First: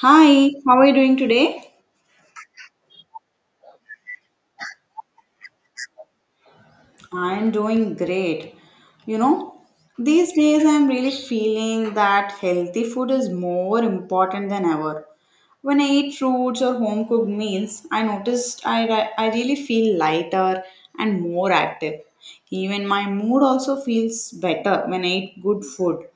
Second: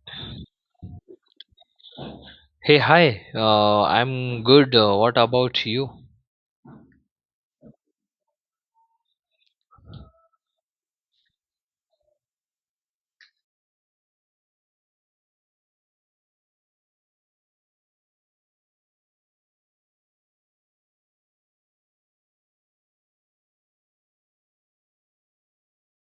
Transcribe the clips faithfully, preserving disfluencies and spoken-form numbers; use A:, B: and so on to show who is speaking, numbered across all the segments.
A: Hi, how are you doing today?
B: Hey, hi. Uh, I'm good. Uh, what about you?
A: I'm doing great. You know, these days I'm really feeling that healthy food is more important than ever. When I eat fruits or home cooked meals, I noticed I, re- I really feel lighter and more active. Even my mood also feels better when I eat good food.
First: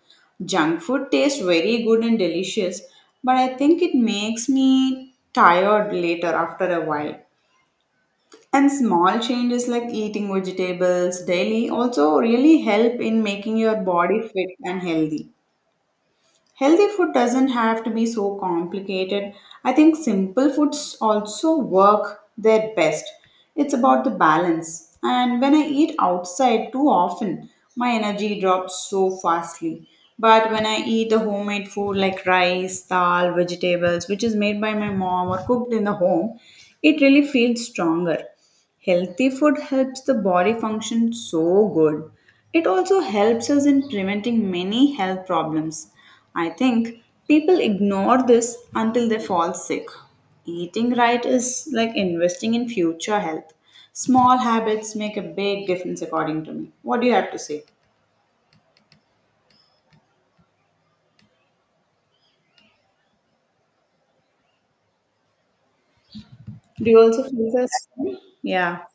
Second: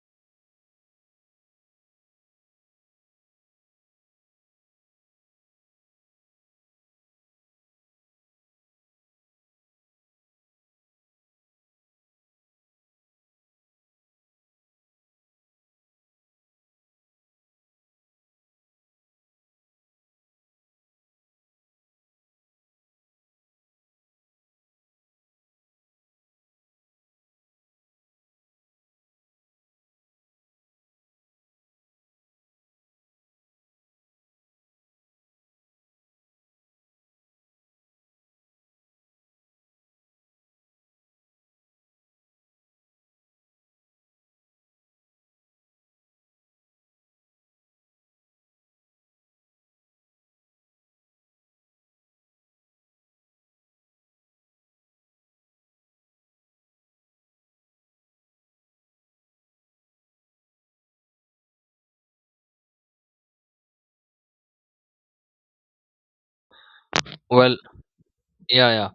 A: Junk food tastes very good and delicious, but I think it makes me tired later after a while. And small changes like eating vegetables daily also really help in making your body fit and healthy. Healthy food doesn't have to be so complicated. I think simple foods also work their best. It's about the balance. And when I eat outside too often, my energy drops so fastly. But when I eat the homemade food like rice, dal, vegetables, which is made by my mom or cooked in the home, it really feels stronger. Healthy food helps the body function so good. It also helps us in preventing many health problems. I think people ignore this until they fall sick. Eating right is like investing in future health. Small habits make a big difference, according to me. What do you have to say? Do you also feel
B: Well,
A: this?
B: yeah,
A: Yeah.
B: yeah.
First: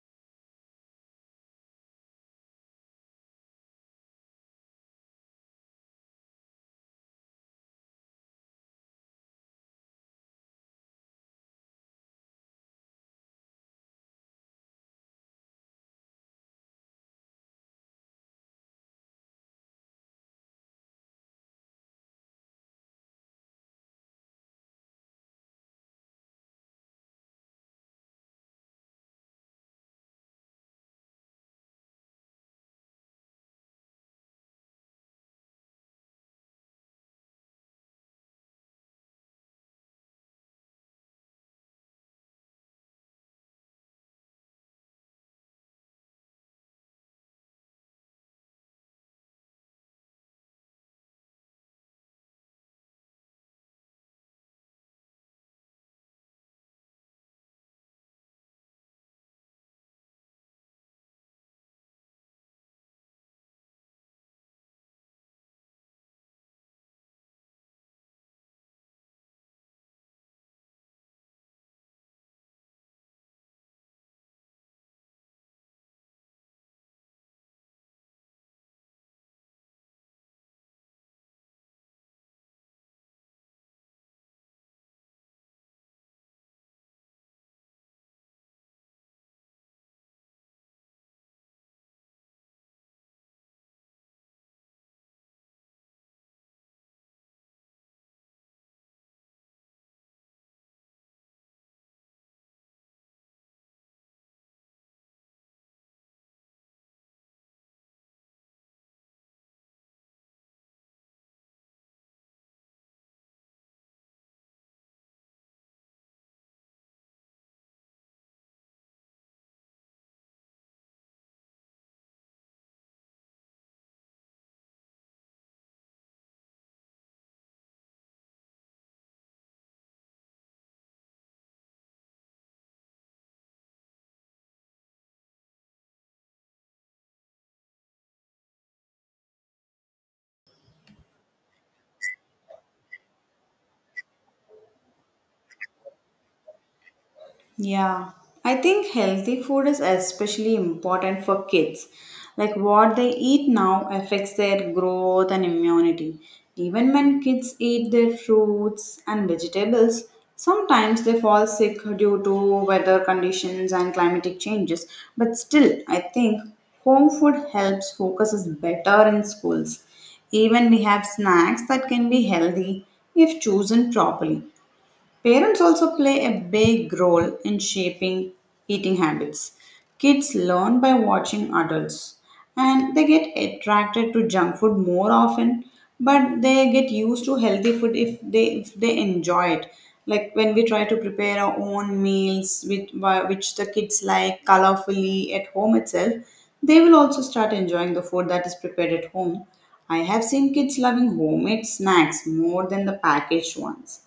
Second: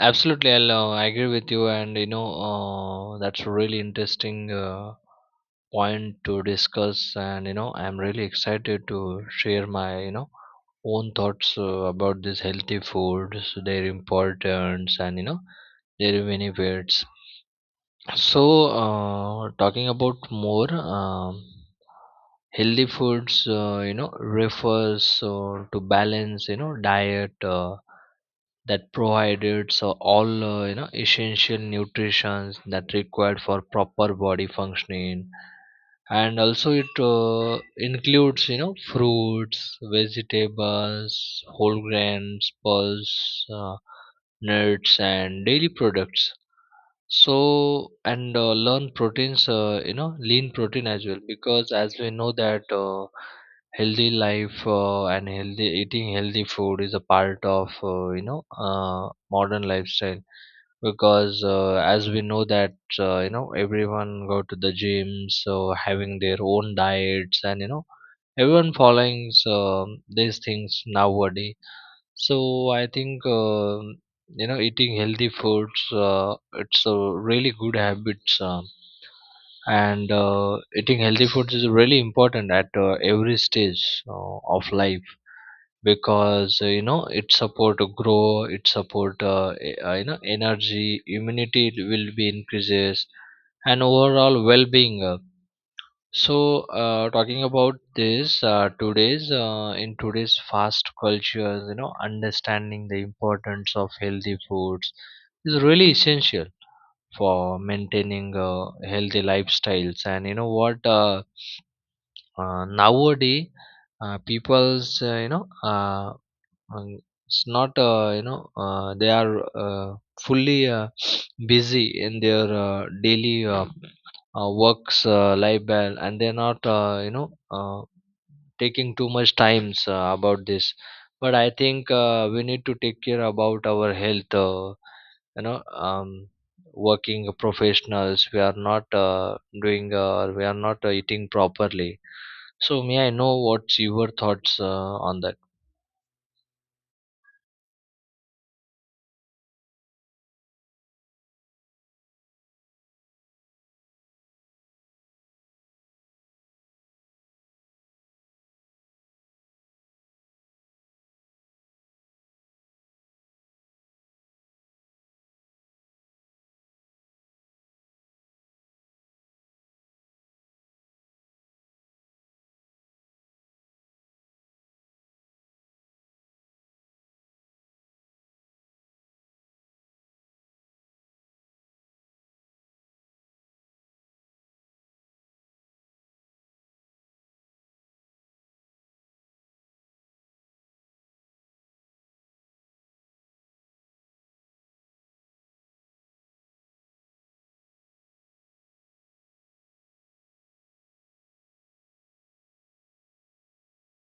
B: Absolutely, I'll uh, agree with you, and you know uh, that's a really interesting uh, point to discuss. And you know, I'm really excited to share my you know own thoughts uh, about these healthy foods, their importance, and you know their benefits. So, uh, talking about more, um, healthy foods, uh, you know, refers uh, to balance, you know, diet. Uh, that provided so all uh, you know essential nutrition that required for proper body functioning, and also it uh, includes you know fruits, vegetables, whole grains, pulse, uh, nuts and dairy products, so and uh, learn proteins, uh, you know lean protein as well, because as we know that uh, healthy life uh, and healthy eating, healthy food is a part of uh, you know uh, modern lifestyle, because uh, as we know that uh, you know everyone go to the gym, so having their own diets, and you know everyone following um these things nowadays. So I think um you know eating healthy foods, uh, it's a really good habits, uh, and uh, eating healthy foods is really important at uh, every stage uh, of life, because uh, you know it support to grow, it support uh, e- uh, you know energy, immunity will be increases, and overall well-being. Uh, so, uh, talking about this, uh, today's uh, in today's fast culture, you know, understanding the importance of healthy foods is really essential for maintaining uh, healthy lifestyles. And you know what? Uh, uh, nowadays, uh, people's, uh, you know, uh, um, it's not uh, you know, uh, they are uh, fully uh, busy in their uh, daily uh, uh, works uh, life, and and they're not. uh, you know. Uh, taking too much times uh, about this, but I think uh, we need to take care about our health. uh, you know um, Working professionals, we are not uh, doing uh, we are not uh, eating properly. So may I know what's your thoughts uh, on that?
A: Yeah, I think healthy food is especially important for kids. Like what they eat now affects their growth and immunity. Even when kids eat their fruits and vegetables, sometimes they fall sick due to weather conditions and climatic changes. But still, I think home food helps focus is better in schools. Even we have snacks that can be healthy if chosen properly. Parents also play a big role in shaping eating habits. Kids learn by watching adults and they get attracted to junk food more often, but they get used to healthy food if they if they enjoy it. Like when we try to prepare our own meals with whi- which the kids like colorfully at home itself, they will also start enjoying the food that is prepared at home. I have seen kids loving homemade snacks more than the packaged ones.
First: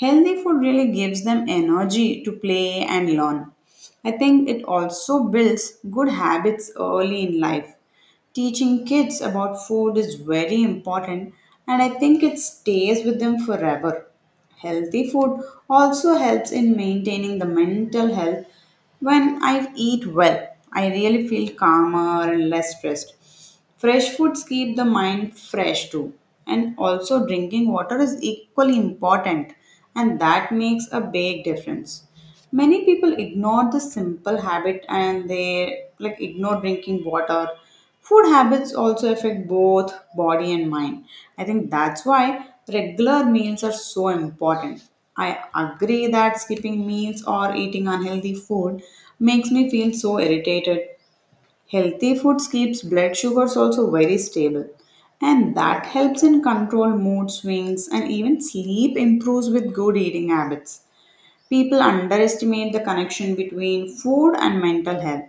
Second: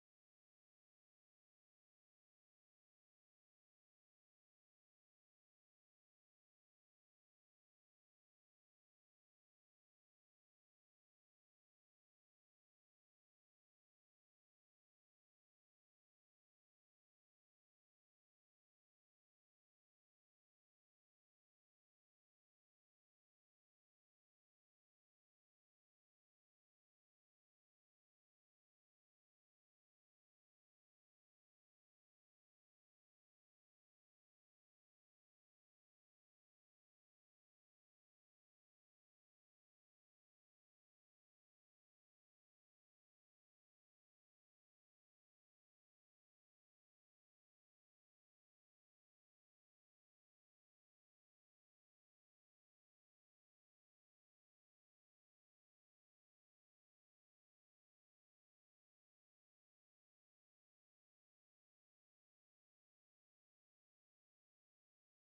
A: Healthy food really gives them energy to play and learn. I think it also builds good habits early in life. Teaching kids about food is very important and I think it stays with them forever. Healthy food also helps in maintaining the mental health when I eat well, I really feel calmer and less stressed. Fresh foods keep the mind fresh too. And also, drinking water is equally important, and that makes a big difference. Many people ignore the simple habit and they like ignore drinking water. Food habits also affect both body and mind. I think that's why regular meals are so important. I agree that skipping meals or eating unhealthy food makes me feel so irritated. Healthy food keeps blood sugars also very stable, and that helps in control mood swings and even sleep improves with good eating habits. People underestimate the connection between food and mental health.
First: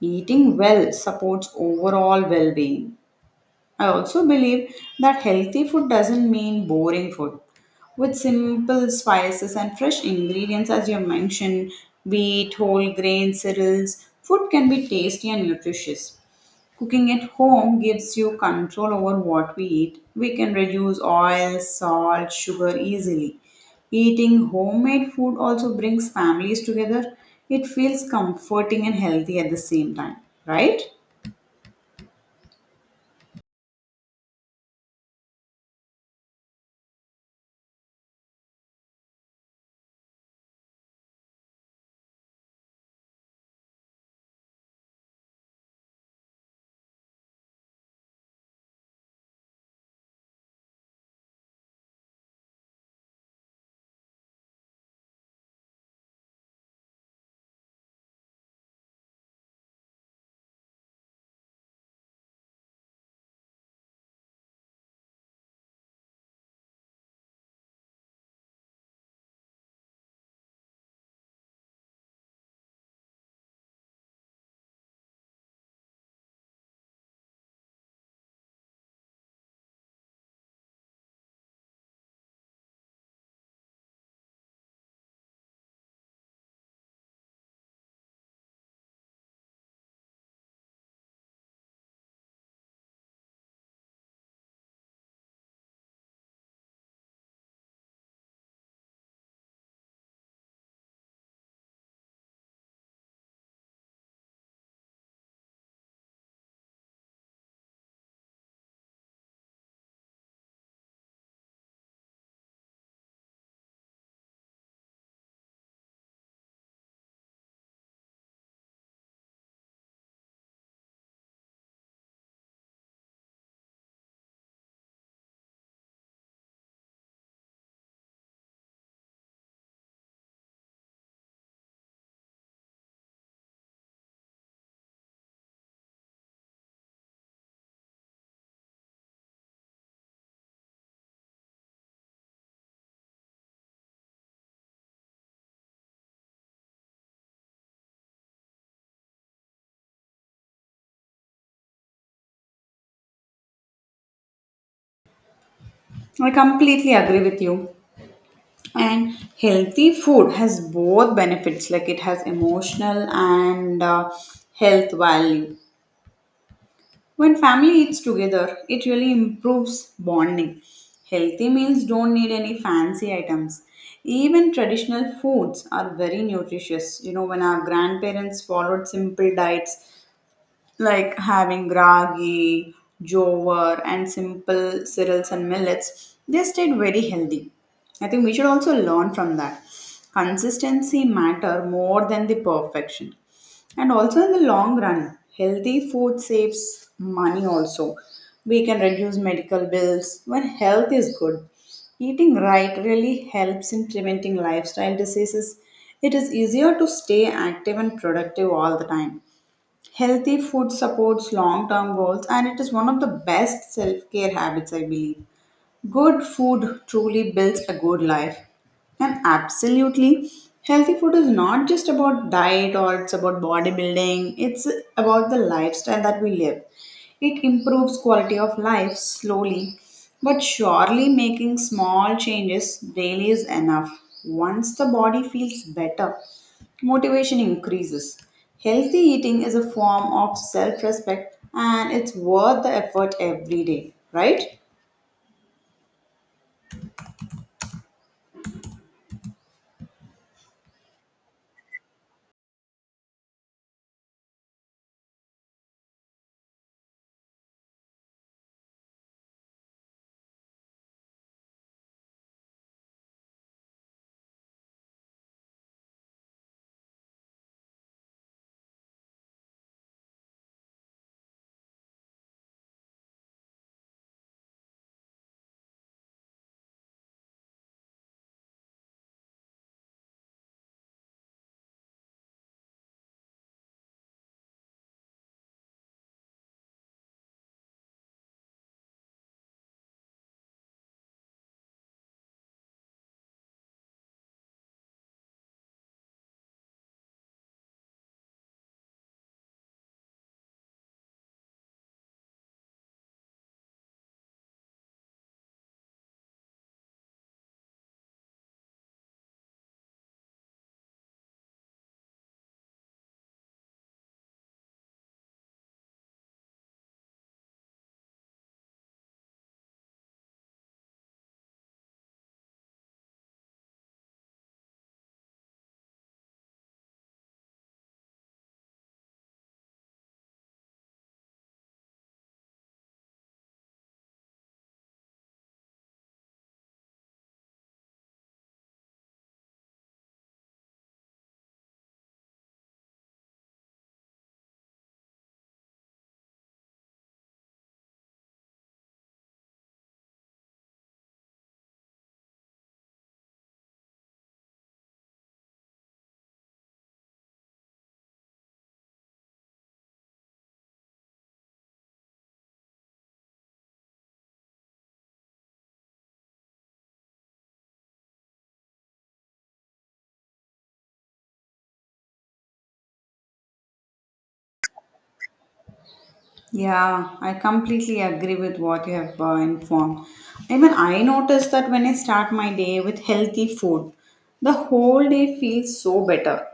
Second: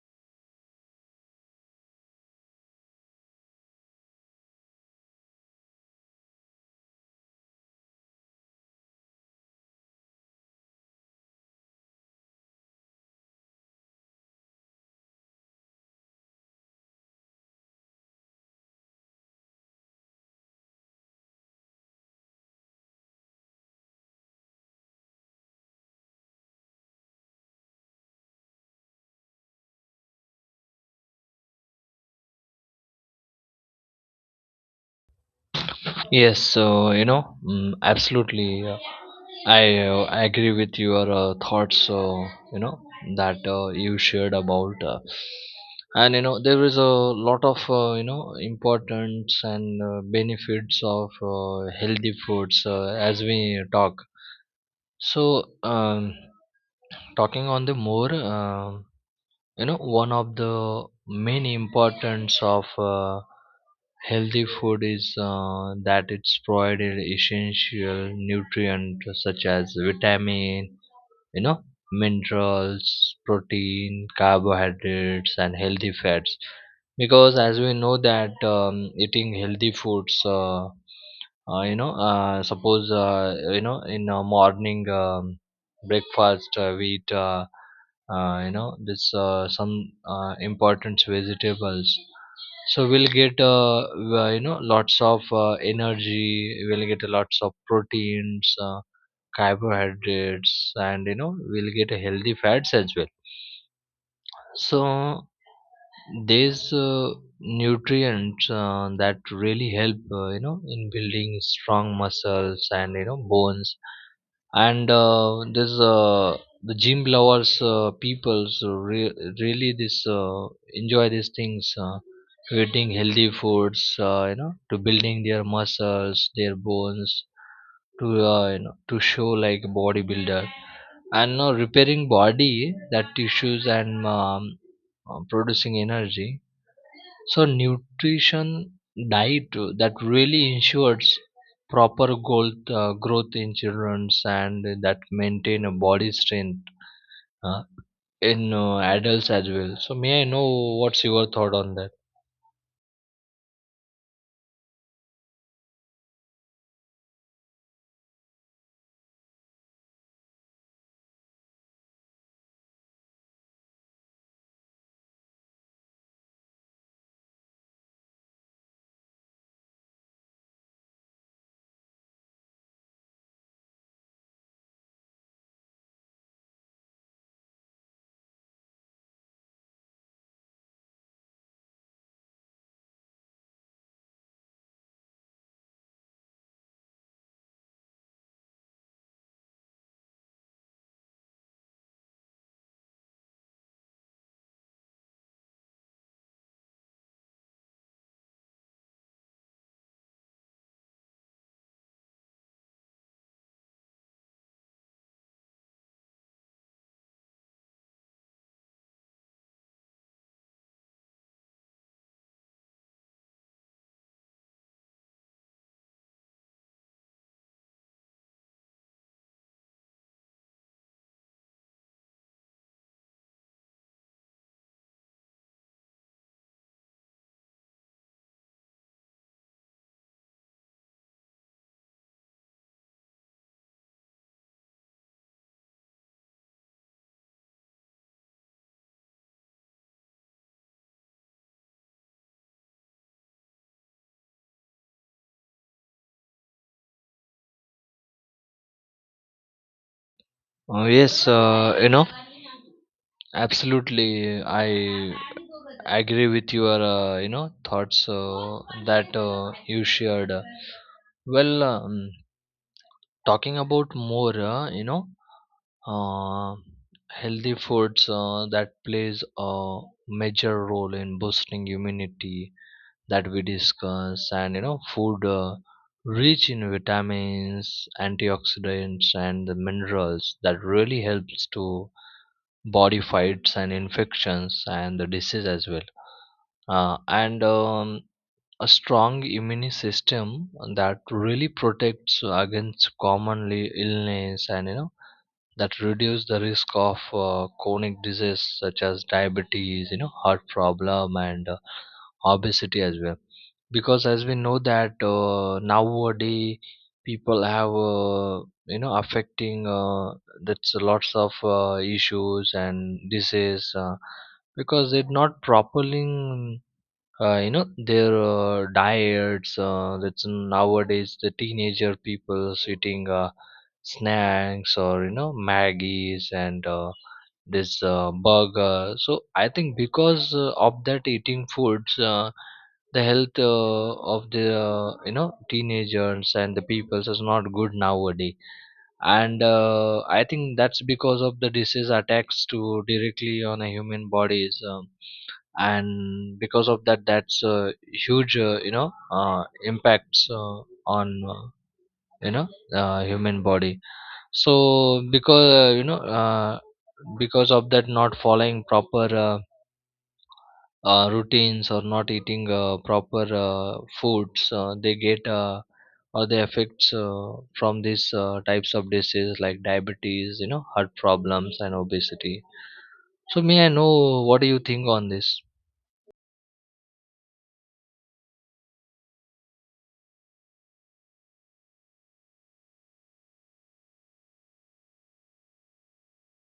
A: Eating well supports overall well being. I also believe that healthy food doesn't mean boring food. With simple spices and fresh ingredients, as you mentioned, wheat, whole grain, cereals, food can be tasty and nutritious. Cooking at home gives you control over what we eat. We can reduce oil, salt, sugar easily. Eating homemade food also brings families together. It feels comforting and healthy at the same time, right?
B: Yes. So, you know mm, absolutely. I uh, agree with your uh, thoughts. Uh, you know that uh, you shared about. Uh, and you know there is a lot of uh, you know importance and uh, benefits of uh, healthy foods, uh, as we talk. So, um, talking on the more, um you know, one of the main importance of uh, healthy food is uh, that it's provided essential nutrients such as vitamin, you know minerals, protein, carbohydrates, and healthy fats, because as we know that um, eating healthy foods, uh, uh, you know uh, suppose uh, you know in uh, morning um, breakfast, uh, we eat uh, uh, you know this uh, some uh, important vegetables, so we'll get uh, w- uh, you know lots of uh, energy, we'll get lots of proteins, uh, carbohydrates, and you know we'll get healthy fats as well. So these uh, nutrients, uh, that really help uh, you know in building strong muscles and you know bones, and uh, this, uh, the gym lovers uh, peoples re- really this uh, enjoy these things, uh, to eating healthy foods, uh, you know to building their muscles, their bones, to uh, you know to show like a bodybuilder, and no repairing body that tissues, and um, uh, producing energy. So nutrition diet, uh, that really ensures proper growth, uh, growth in children, and that maintain a body strength uh, in uh, adults as well. So may I know what's your thought on that?
A: I completely agree with you. And healthy food has both benefits, like it has emotional and uh, health value. When family eats together, it really improves bonding. Healthy meals don't need any fancy items. Even traditional foods are very nutritious. You know, when our grandparents followed simple diets, like having ragi, jowar, and simple cereals and millets, they stayed very healthy. I think we should also learn from that. Consistency matter more than the perfection. And also in the long run, healthy food saves money also. We can reduce medical bills when health is good. Eating right really helps in preventing lifestyle diseases. It is easier to stay active and productive all the time. Healthy food supports long term goals and it is one of the best self care habits, I believe. Good food truly builds a good life. And absolutely, healthy food is not just about diet or it's about bodybuilding, it's about the lifestyle that we live. It improves quality of life slowly, but surely making small changes daily is enough. Once the body feels better, motivation increases. Healthy eating is a form of self respect and it's worth the effort every day, right?
B: Uh, yes, uh, you know absolutely. I agree with your uh, you know thoughts uh, that uh, you shared. Well, um, talking about more, uh, you know, uh, healthy foods uh, that plays a major role in boosting immunity that we discuss, and you know, food, uh, rich in vitamins, antioxidants, and the minerals that really helps to body fights and infections and the disease as well. Uh, and um, A strong immune system that really protects against commonly illness, and you know that reduce the risk of uh, chronic disease such as diabetes, you know heart problem, and uh, obesity as well, because as we know that uh, nowadays people have uh, you know affecting uh, that's lots of uh, issues and disease, uh, because they're not properly uh, you know their uh, diets, uh, that's nowadays the teenager people eating uh, snacks or you know maggies and uh, this uh, burger. So I think because uh, of that eating foods, uh, the health uh, of the uh, you know teenagers and the peoples is not good nowadays. And uh, I think that's because of the disease attacks to directly on a human bodies, um, and because of that, that's a huge uh, you know uh, impacts uh, on uh, you know uh, human body. So because uh, you know uh, because of that not following proper uh, uh, routines or not eating uh, proper uh, foods, uh, they get uh, or the effects uh, from these uh, types of diseases like diabetes, you know heart problems, and obesity. So may I know what do you think on this?
A: Yeah, I completely agree with what you have uh, informed. Even I notice that when I start my day with healthy food, the whole day feels so better.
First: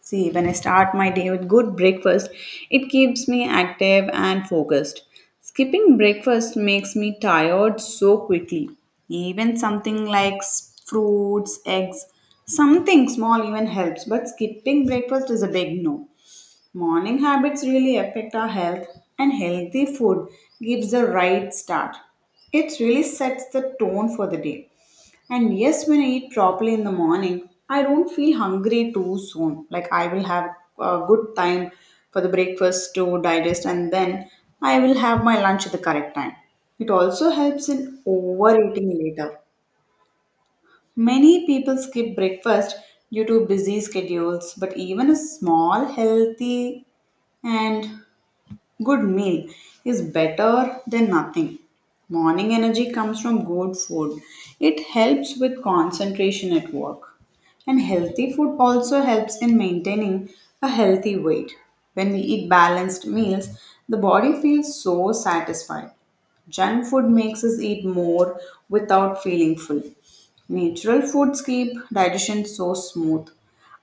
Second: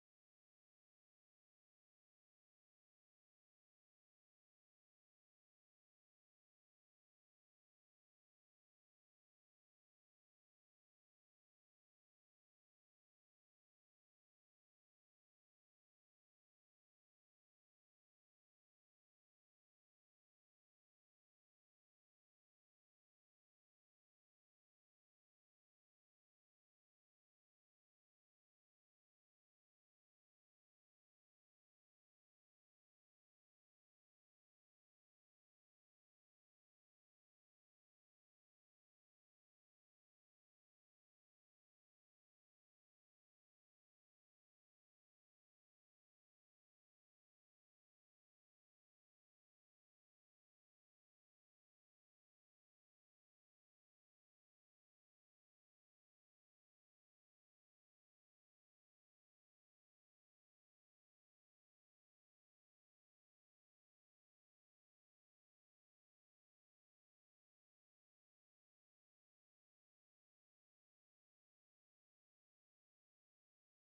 A: See, when I start my day with good breakfast, it keeps me active and focused. Skipping breakfast makes me tired so quickly. Even something like s- fruits, eggs, something small even helps, but skipping breakfast is a big no. Morning habits really affect our health, and healthy food gives the right start. It really sets the tone for the day. And yes, when I eat properly in the morning, I don't feel hungry too soon. Like I will have a good time for the breakfast to digest, and then I will have my lunch at the correct time. It also helps in overeating later. Many people skip breakfast due to busy schedules, but even a small, healthy, and good meal is better than nothing. Morning energy comes from good food. It helps with concentration at work. And healthy food also helps in maintaining a healthy weight. When we eat balanced meals, the body feels so satisfied. Junk food makes us eat more without feeling full. Natural foods keep digestion so smooth.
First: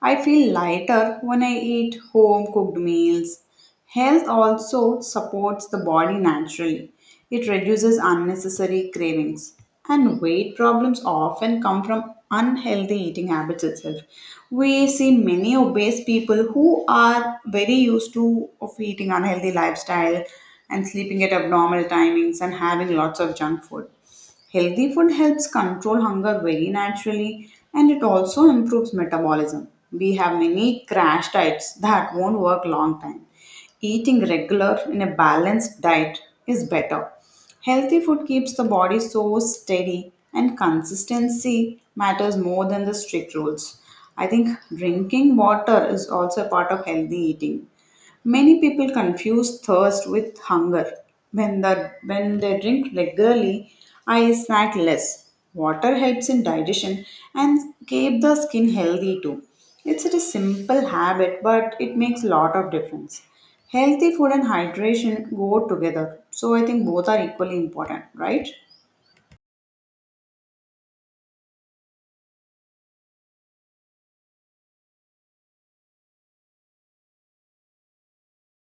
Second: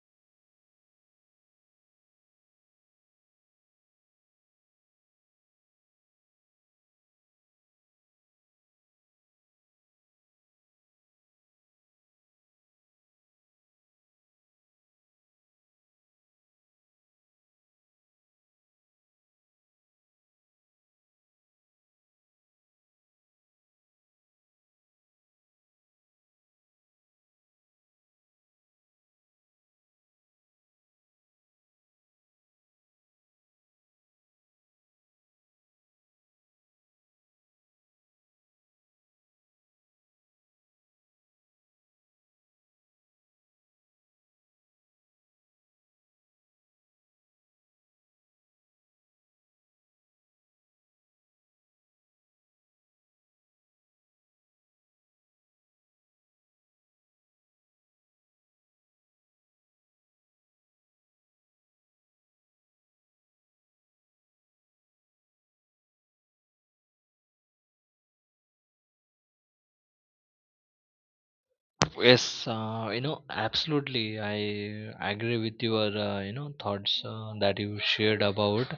A: I feel lighter when I eat home cooked meals. Health also supports the body naturally. It reduces unnecessary cravings. And weight problems often come from unhealthy eating habits itself. We see many obese people who are very used to of eating unhealthy lifestyle and sleeping at abnormal timings and having lots of junk food. Healthy food helps control hunger very naturally and it also improves metabolism. We have many crash diets that won't work long time. Eating regular in a balanced diet is better. Healthy food keeps the body so steady and consistency matters more than the strict rules. I think drinking water is also a part of healthy eating. Many people confuse thirst with hunger. When, the, when they drink regularly, I snack less. Water helps in digestion and keep the skin healthy too. It's a simple habit, but it makes a lot of difference. Healthy food and hydration go together, so I think both are equally important, right?
B: Yes, uh, you know, absolutely. I agree with your, uh, you know, thoughts uh, that you shared about.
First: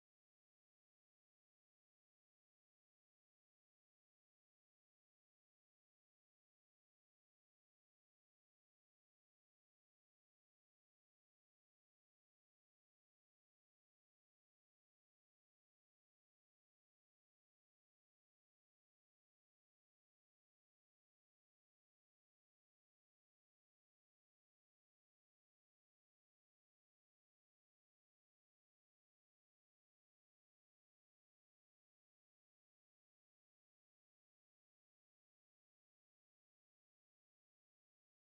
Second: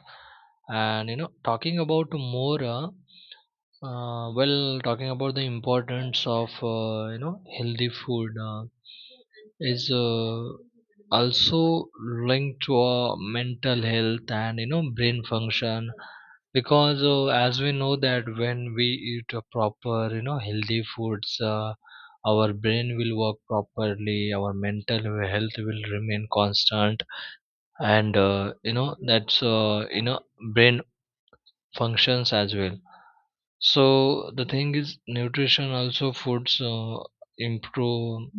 B: And, you know, talking about more, uh, uh, well, talking about the importance of uh, you know healthy food uh, is uh, also linked to uh, mental health and you know brain function, because uh, as we know that when we eat a proper you know healthy foods, uh, our brain will work properly, our mental health will remain constant, and uh, you know that's uh, you know brain functions as well. So the thing is nutrition also foods uh, improve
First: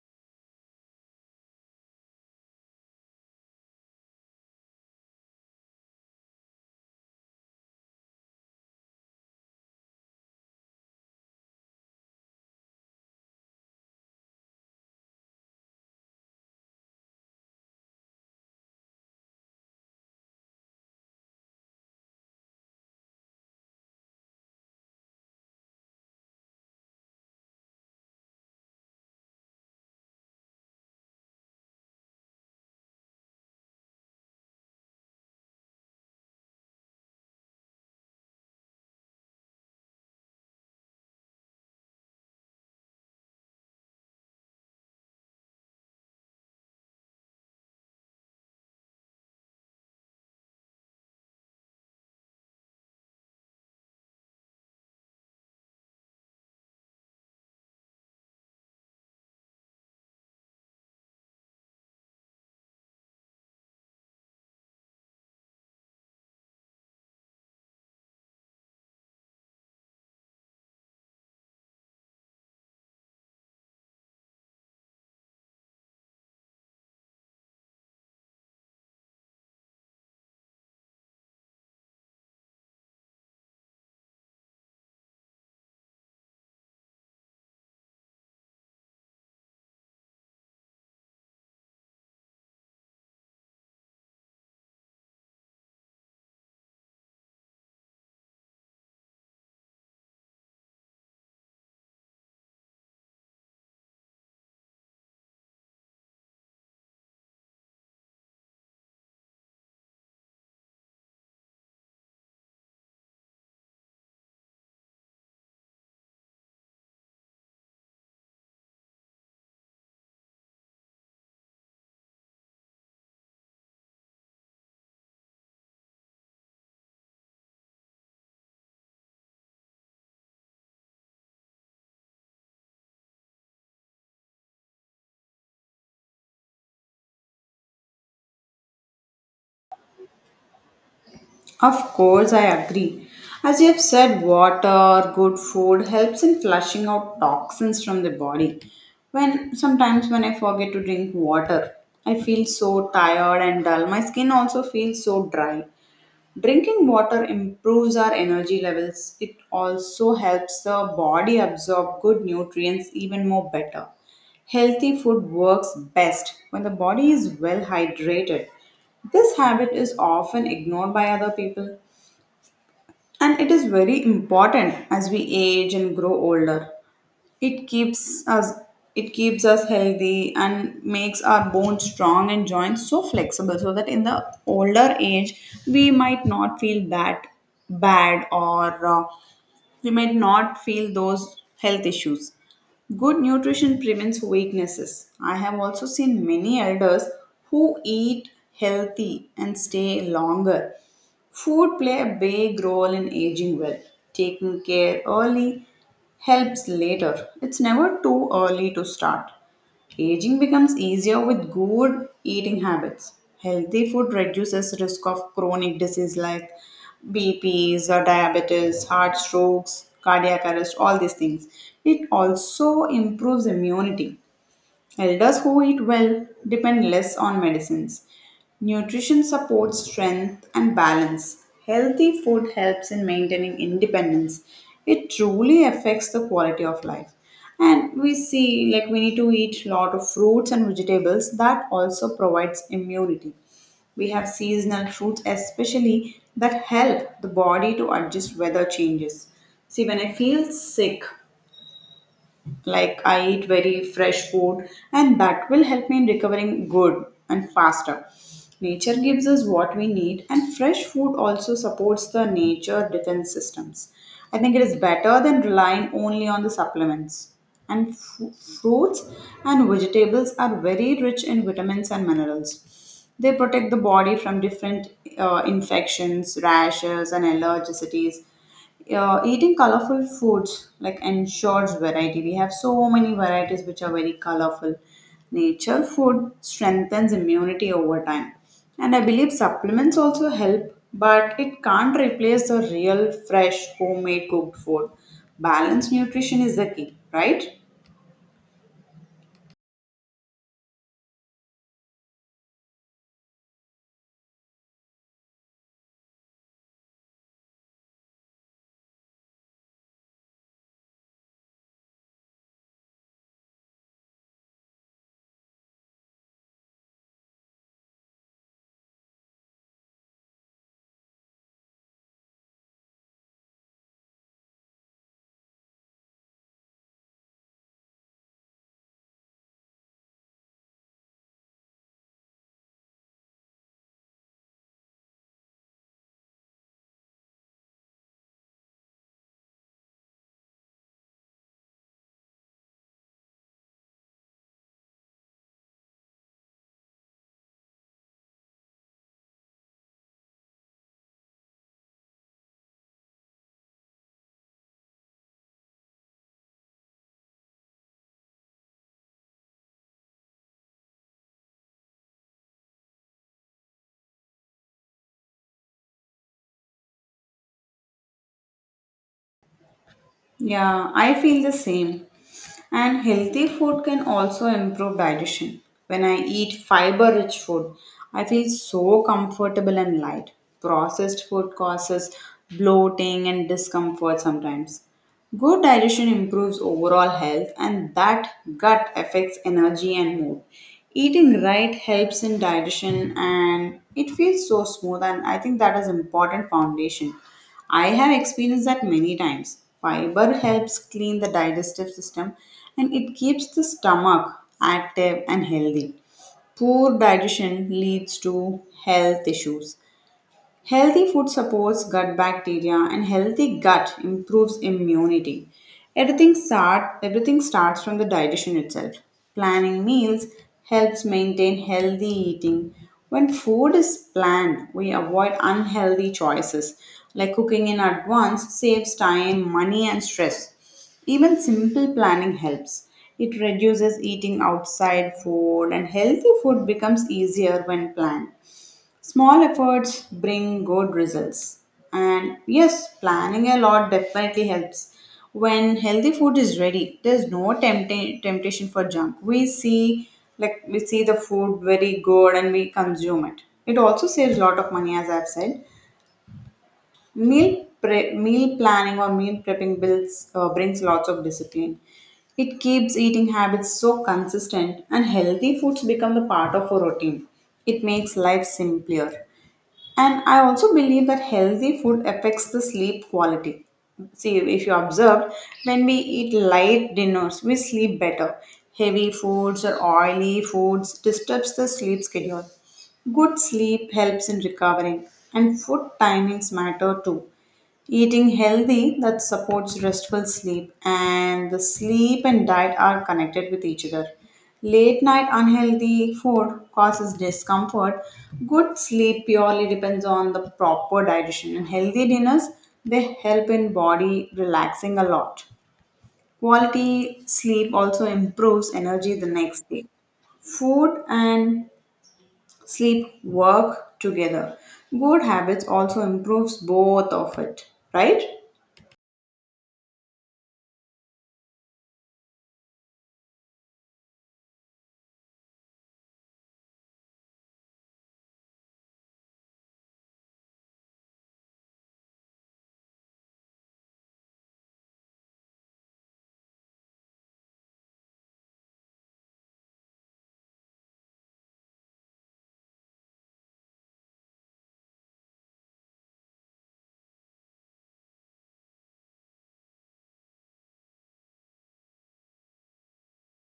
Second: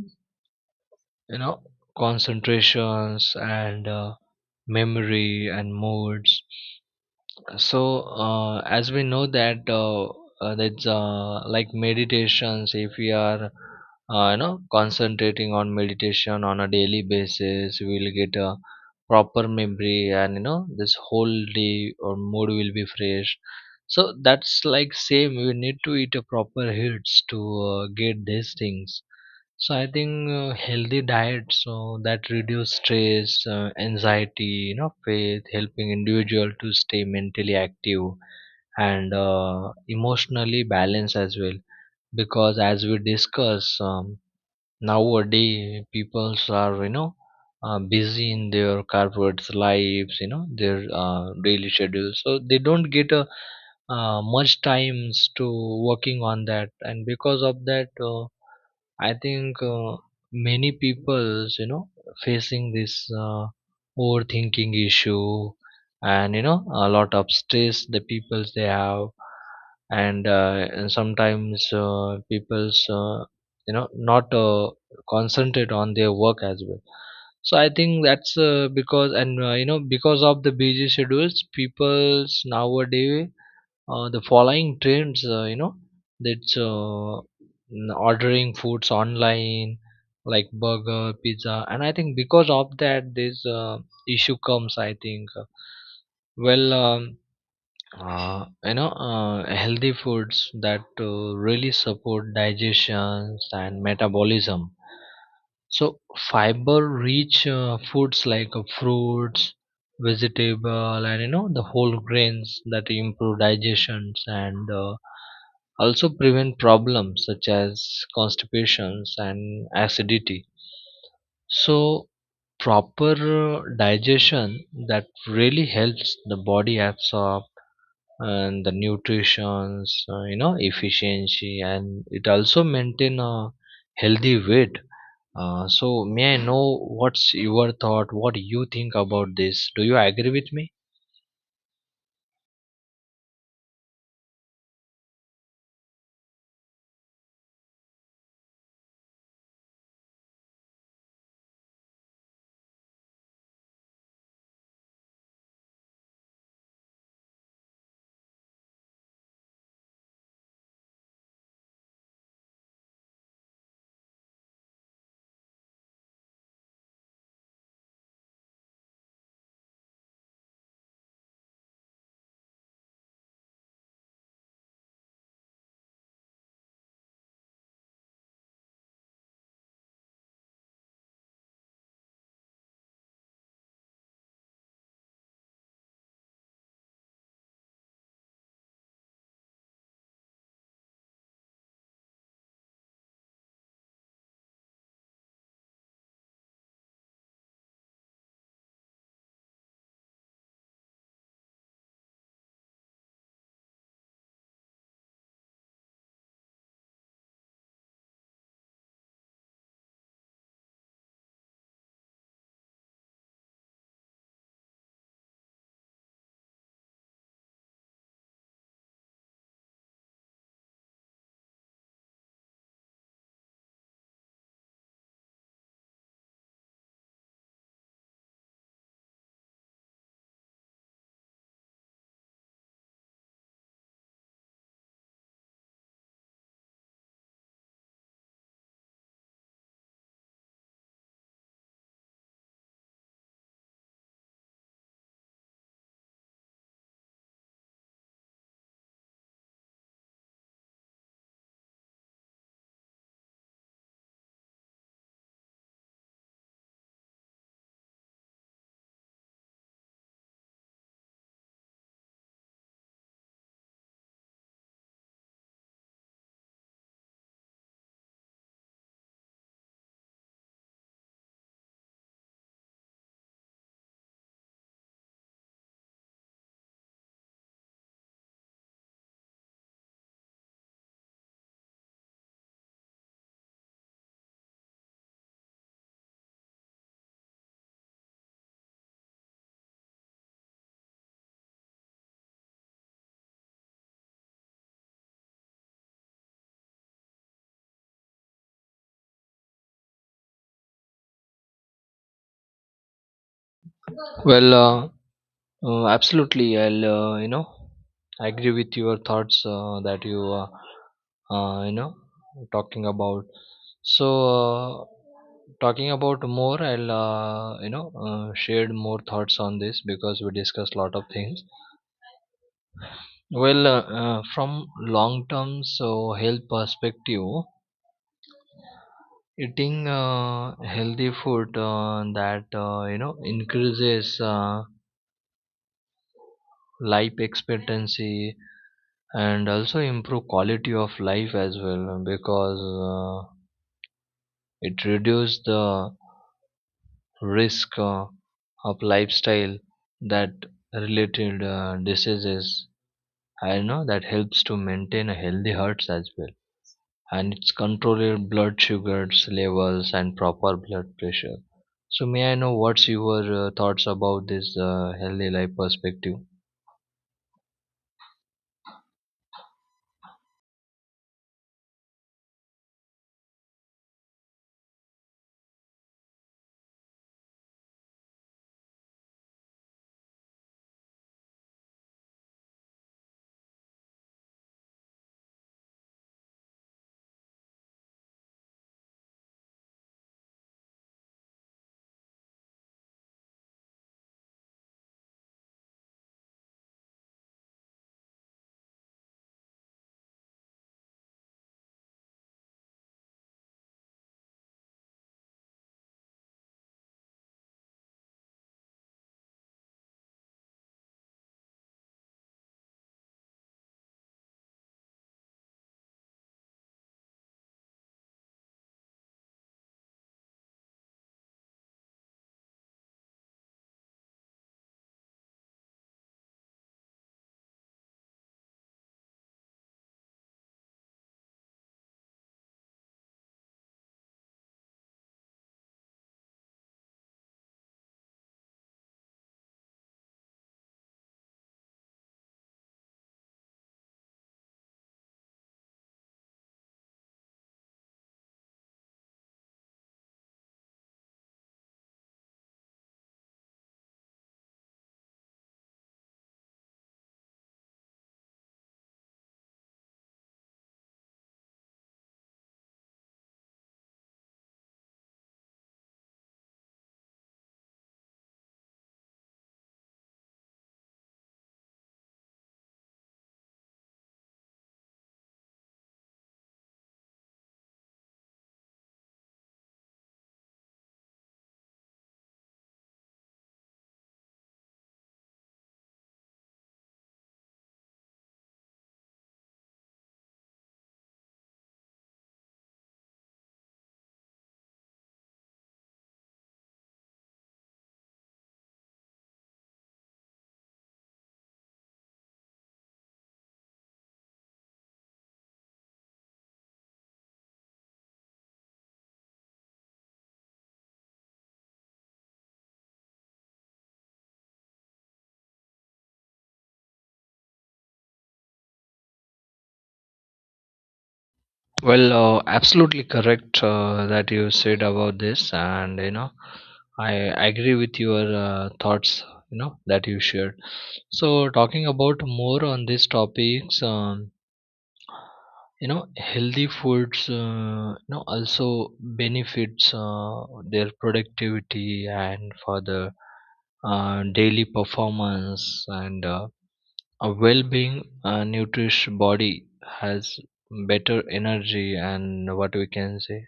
B: you know concentrations and uh, memory and moods. So uh, as we know that uh, uh, that's uh, like meditations, if we are uh, you know concentrating on meditation on a daily basis, we will get a proper memory, and you know this whole day or mood will be fresh. So that's like same, we need to eat a proper hits to uh, get these things. So I think uh, healthy diet, so that reduce stress, uh, anxiety, you know, faith, helping individual to stay mentally active and uh, emotionally balanced as well. Because as we discuss, um, nowadays, peoples are you know uh, busy in their corporate lives, you know, their uh, daily schedule, so they don't get a uh, much times to working on that, and because of that. Uh, I think uh, many people's you know facing this uh, overthinking issue, and you know a lot of stress the people's they have, and, uh, and sometimes uh, people's uh, you know not uh, concentrate on their work as well. So I think that's uh, because, and uh, you know because of the busy schedules, people's nowadays uh, the following trends, uh, you know that's uh, n- ordering foods online like burger pizza, and I think because of that this uh, issue comes, I think. Well, um, uh, you know uh, healthy foods that uh, really support digestions and metabolism. So fiber-rich uh, foods like uh, fruits, vegetable, and you know the whole grains that improve digestions, and uh, also prevent problems such as constipations and acidity. So proper uh, digestion that really helps the body absorb and the nutritions, uh, you know, efficiency, and it also maintain a healthy weight. Uh, so may I know what's your thought? What you think about this? Do you agree with me?
A: Of course, I agree. As you have said, water, good food helps in flushing out toxins from the body. When sometimes when I forget to drink water, I feel so tired and dull. My skin also feels so dry. Drinking water improves our energy levels. It also helps the body absorb good nutrients even more better. Healthy food works best when the body is well hydrated. This habit is often ignored by other people. And it is very important as we age and grow older. It keeps us it keeps us healthy and makes our bones strong and joints so flexible so that in the older age we might not feel bad bad or uh, we might not feel those health issues. Good nutrition prevents weaknesses. I have also seen many elders who eat healthy and stay longer. Food play a big role in aging well. Taking care early helps later. It's never too early to start. Aging becomes easier with good eating habits. Healthy food reduces risk of chronic disease like B Ps or diabetes, heart strokes, cardiac arrest, all these things. It also improves immunity. Elders who eat well depend less on medicines. Nutrition supports strength and balance. Healthy food helps in maintaining independence. It truly affects the quality of life. And we see like we need to eat a lot of fruits and vegetables that also provides immunity. We have seasonal fruits, especially that help the body to adjust weather changes. See, when I feel sick, like I eat very fresh food and that will help me in recovering good and faster. Nature gives us what we need and fresh food also supports the nature defense systems. I think it is better than relying only on the supplements, and fru- fruits and vegetables are very rich in vitamins and minerals. They protect the body from different uh, infections, rashes and allergicities. Uh, eating colorful foods like ensures variety. We have so many varieties which are very colorful. Nature food strengthens immunity over time and I believe supplements also help, but it can't replace the real fresh homemade cooked food. Balanced nutrition is the key, right?
B: Well, uh, uh, absolutely. I'll uh, you know I agree with your thoughts uh, that you uh, uh, you know talking about. So, uh, talking about more, I'll uh, you know uh, shared more thoughts on this because we discussed a lot of things. Well, uh, uh, from long term so health perspective, eating uh, healthy food uh, that uh, you know increases uh, life expectancy and also improve quality of life as well, because uh, it reduces the risk uh, of lifestyle that related uh, diseases. I know that helps to maintain a healthy hearts as well, and it's controlled blood sugars levels and proper blood pressure. So may I know what's your uh, thoughts about this uh, healthy life perspective?
A: Yeah, I feel the same. And healthy food can also improve digestion. When I eat fiber rich food, I feel so comfortable and light. Processed food causes bloating and discomfort sometimes. Good digestion improves overall health, and that gut affects energy and mood. Eating right helps in digestion and it feels so smooth and I think that is important foundation. I have experienced that many times. Fiber helps clean the digestive system and it keeps the stomach active and healthy. Poor digestion leads to health issues. Healthy food supports gut bacteria and healthy gut improves immunity. Everything start everything starts from the digestion itself. Planning meals helps maintain healthy eating. When food is planned, we avoid unhealthy choices like cooking in advance saves time, money and stress. Even simple planning helps. It reduces eating outside food and healthy food becomes easier when planned. Small efforts bring good results. And yes, planning a lot definitely helps. When healthy food is ready, there's no tempta- temptation for junk. We see like we see the food very good and we consume it. It also saves a lot of money as I've said. Meal pre- meal planning or meal prepping builds uh, brings lots of discipline. It keeps eating habits so consistent and healthy foods become the part of a routine. It makes life simpler. And I also believe that healthy food affects the sleep quality. See, if you observed, when we eat light dinners, we sleep better. Heavy foods or oily foods disturbs the sleep schedule. Good sleep helps in recovering, and food timings matter too. Eating healthy that supports restful sleep, and the sleep and diet are connected with each other. Late night unhealthy food causes discomfort. Good sleep purely depends on the proper digestion, and healthy dinners they help in body relaxing a lot. Quality sleep also improves energy the next day. Food and sleep work together. Good habits also improves both of it, right?
B: Well, uh, absolutely correct uh, that you said about this, and you know, I agree with your uh, thoughts. You know that you shared. So talking about more on these topics. Um, you know healthy foods uh, you know also benefits uh, their productivity and for the uh, daily performance, and uh, a well-being, uh, nourished body has better energy, and what we can say,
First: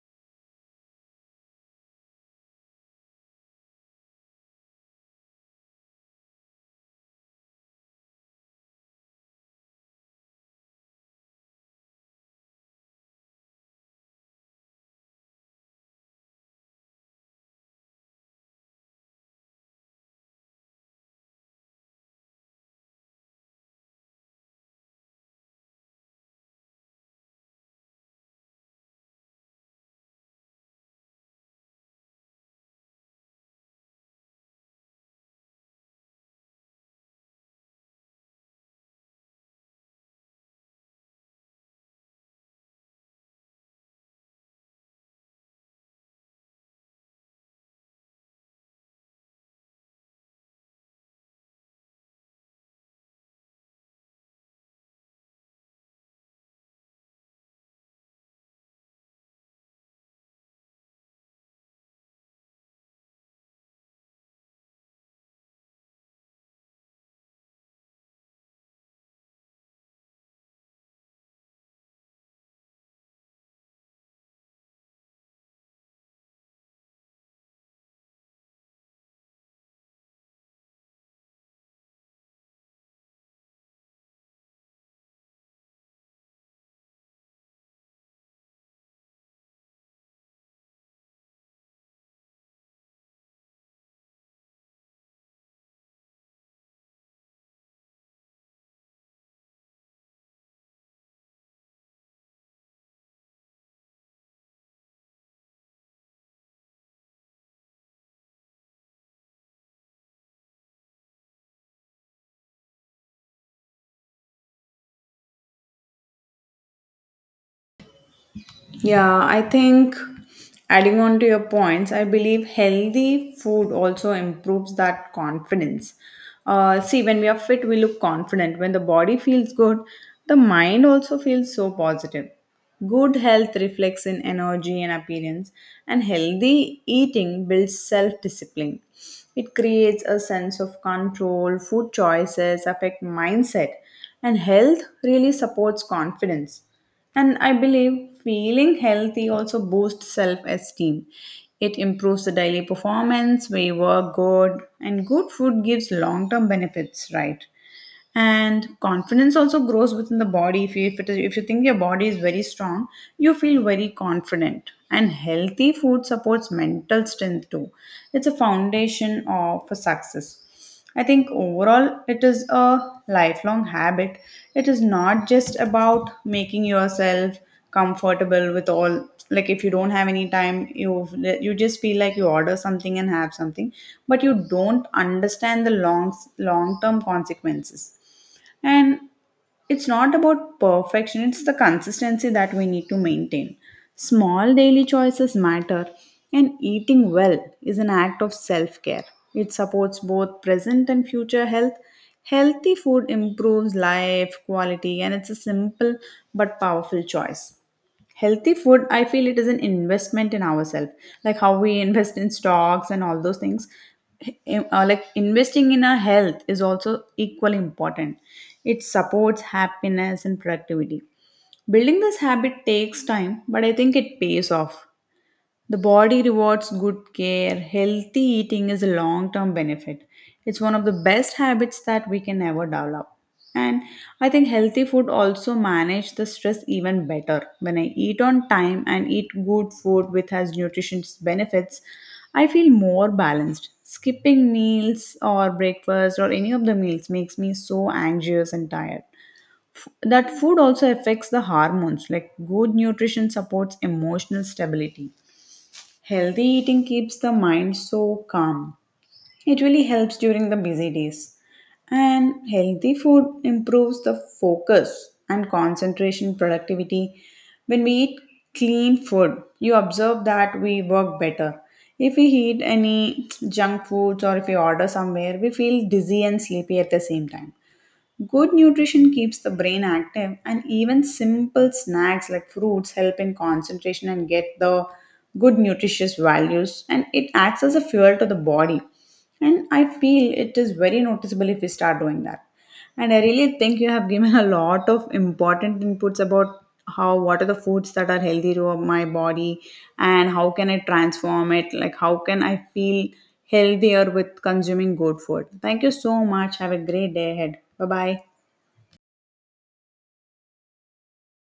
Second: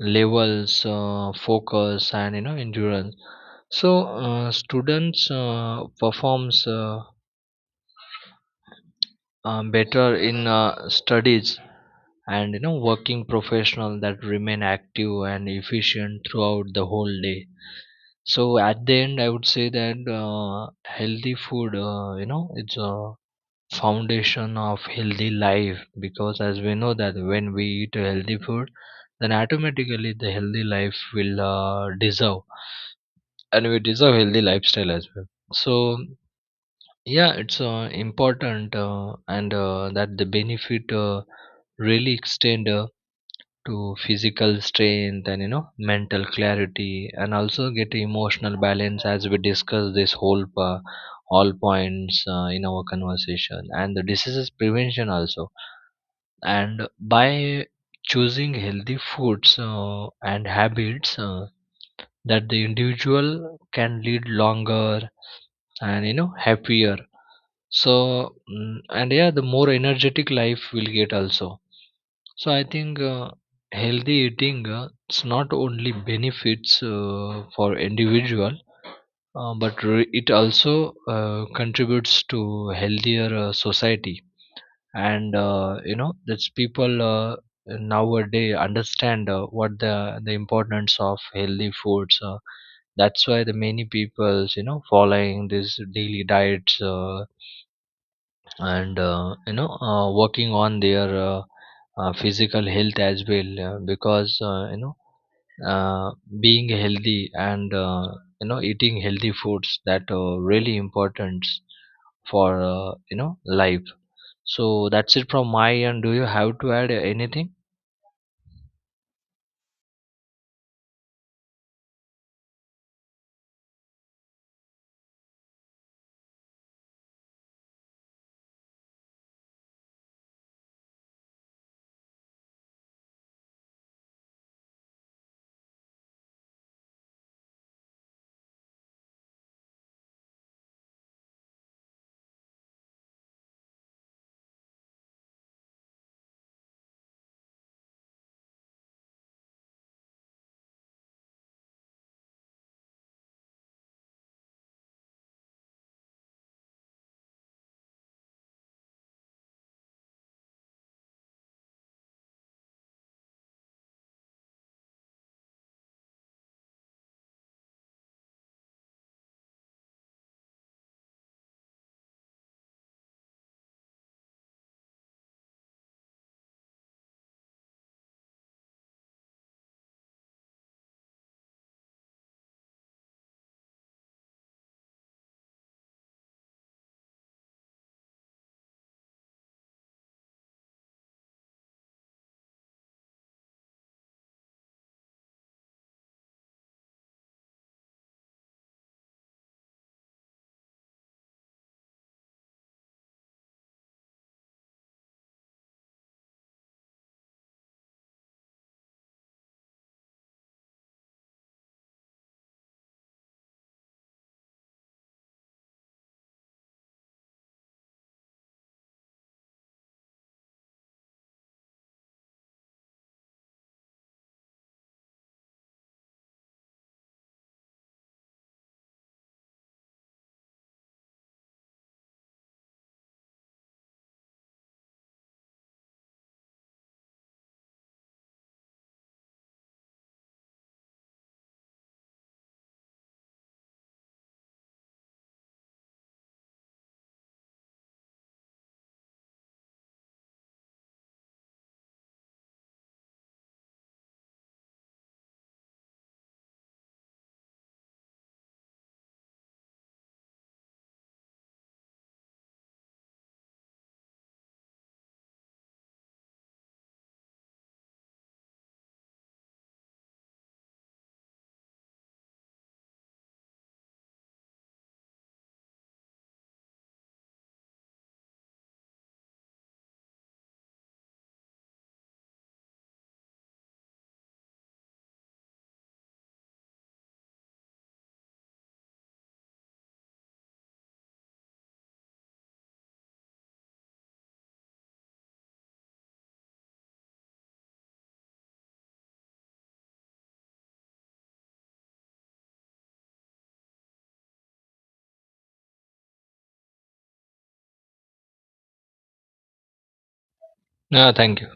B: levels, uh, focus, and you know endurance. So uh, students uh, performs uh, um, better in uh, studies, and you know working professional that remain active and efficient throughout the whole day. So at the end I would say that uh, healthy food, uh, you know it's a foundation of healthy life, because as we know that when we eat a healthy food, then automatically the healthy life will uh, deserve, and we deserve healthy lifestyle as well. So yeah, it's uh, important, uh, and uh, that the benefit uh, really extend uh, to physical strength, and you know mental clarity, and also get emotional balance, as we discuss this whole uh, all points uh, in our conversation, and the diseases prevention also, and by choosing healthy foods uh, and habits, uh, that the individual can lead longer and you know happier. So, mm, and yeah, the more energetic life will get also. So I think uh, healthy eating, uh, it's not only benefits uh, for individual, uh, but re- it also uh, contributes to healthier uh, society. And uh, you know, that's people uh, nowadays understand uh, what the the importance of healthy foods. Uh, that's why the many people's you know following these daily diets, Uh, and uh, you know uh, working on their uh, uh, physical health as well, uh, because uh, you know uh, being healthy and uh, you know eating healthy foods that are really important for uh, you know life. So that's it from my end. Do you have to add anything?
A: Yeah, I think adding on to your points, I believe healthy food also improves that confidence. Uh, see, when we are fit, we look confident. When the body feels good, the mind also feels so positive. Good health reflects in energy and appearance, and healthy eating builds self discipline. It creates a sense of control, food choices affect mindset, and health really supports confidence. And I believe feeling healthy also boosts self esteem. It improves the daily performance, we work good, and good food gives long term benefits, right? And confidence also grows within the body. If you, if, it is, if you think your body is very strong, you feel very confident. And healthy food supports mental strength too. It's a foundation of success. I think overall it is a lifelong habit. It is not just about making yourself comfortable with all, like if you don't have any time, you you just feel like you order something and have something, but you don't understand the long long term consequences. And it's not about perfection, it's the consistency that we need to maintain. Small daily choices matter, and eating well is an act of self-care. It supports both present and future health. Healthy food improves life quality and it's a simple but powerful choice. Healthy food, I feel it is an investment in ourselves, like how we invest in stocks and all those things. Im- uh, like investing in our health is also equally important. It supports happiness and productivity. Building this habit takes time but I think it pays off. The body rewards good care. Healthy eating is a long term benefit. It's one of the best habits that we can ever develop. And I think healthy food also manage the stress even better. When I eat on time and eat good food which has nutritious benefits, I feel more balanced. Skipping meals or breakfast or any of the meals makes me so anxious and tired. That food also affects the hormones, like good nutrition supports emotional stability. Healthy eating keeps the mind so calm. It really helps during the busy days. And healthy food improves the focus and concentration productivity. When we eat clean food, you observe that we work better. If we eat any junk foods or if we order somewhere, we feel dizzy and sleepy at the same time. Good nutrition keeps the brain active, and even simple snacks like fruits help in concentration and get the good nutritious values, and it acts as a fuel to the body. And I feel it is very noticeable if we start doing that. And I really think you have given a lot of important inputs about how what are the foods that are healthy to my body and how can I transform it, like how can I feel healthier with consuming good food. Thank you so much. Have a great day ahead. Bye bye.
B: No, thank you.